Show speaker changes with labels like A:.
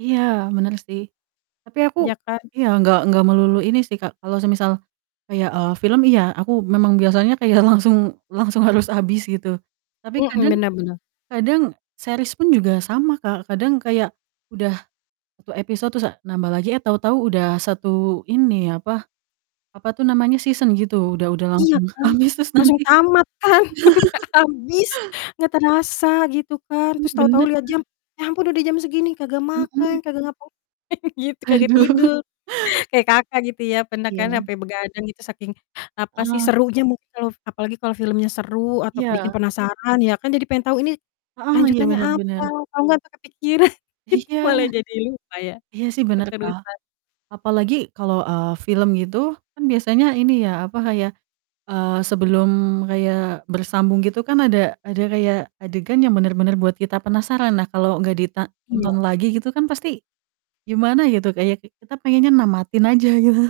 A: Iya, bener sih. Tapi aku
B: Iya kan?
A: iya, nggak nggak melulu ini sih, Kak, kalau semisal kayak, eee, film, iya aku memang biasanya kayak langsung langsung harus habis, gitu. Tapi
B: Mhm,
A: kadang
B: benar benar.
A: kadang series pun juga sama, Kak, kadang kayak udah 1 episode, terus, eee, nambah lagi, eh tahu-tahu udah satu ini, apa apa tuh namanya, season gitu udah udah
B: Iya,
A: langsung
B: kan?
A: habis terus
B: Langsung
A: nanti
B: tamat kan? Nggak habis, nggak terasa, gitu kan.
A: Hmm,
B: Terus, tahu-tahu
A: bener.
B: liat jam, "Ya ampun, udah jam segini, kagak makan,
A: Mhm.
B: kagak ngapain-ngapain gitu, kagak
A: Aduh.
B: tidur" kayak, Kakak, gitu ya, pernah kan
A: Iya.
B: sampai begadang gitu saking, apa sih,
A: Heeh.
B: serunya mungkin kalau apalagi kalau filmnya seru atau bikin
A: Iya.
B: penasaran ya kan? Jadi pengen tahu, "Ini,
A: Heeh, iya,
B: lanjutannya
A: bener
B: apa?"
A: bener.
B: Kalo nggak sampai kepikiran, gitu
A: Iya.
B: malah jadi lupa ya,
A: Iya sih, bener, Kak,
B: keterusan.
A: apalagi kalau, eee, film gitu, kan biasanya ini ya, apa, kayak, eee, sebelum kayak bersambung gitu kan, ada ada kayak adegan yang bener-bener buat kita penasaran lah, kalau nggak dita
B: Iya.
A: ditonton lagi, gitu kan, pasti gimana gitu, kayak ki kita pengennya namatin aja, gitu.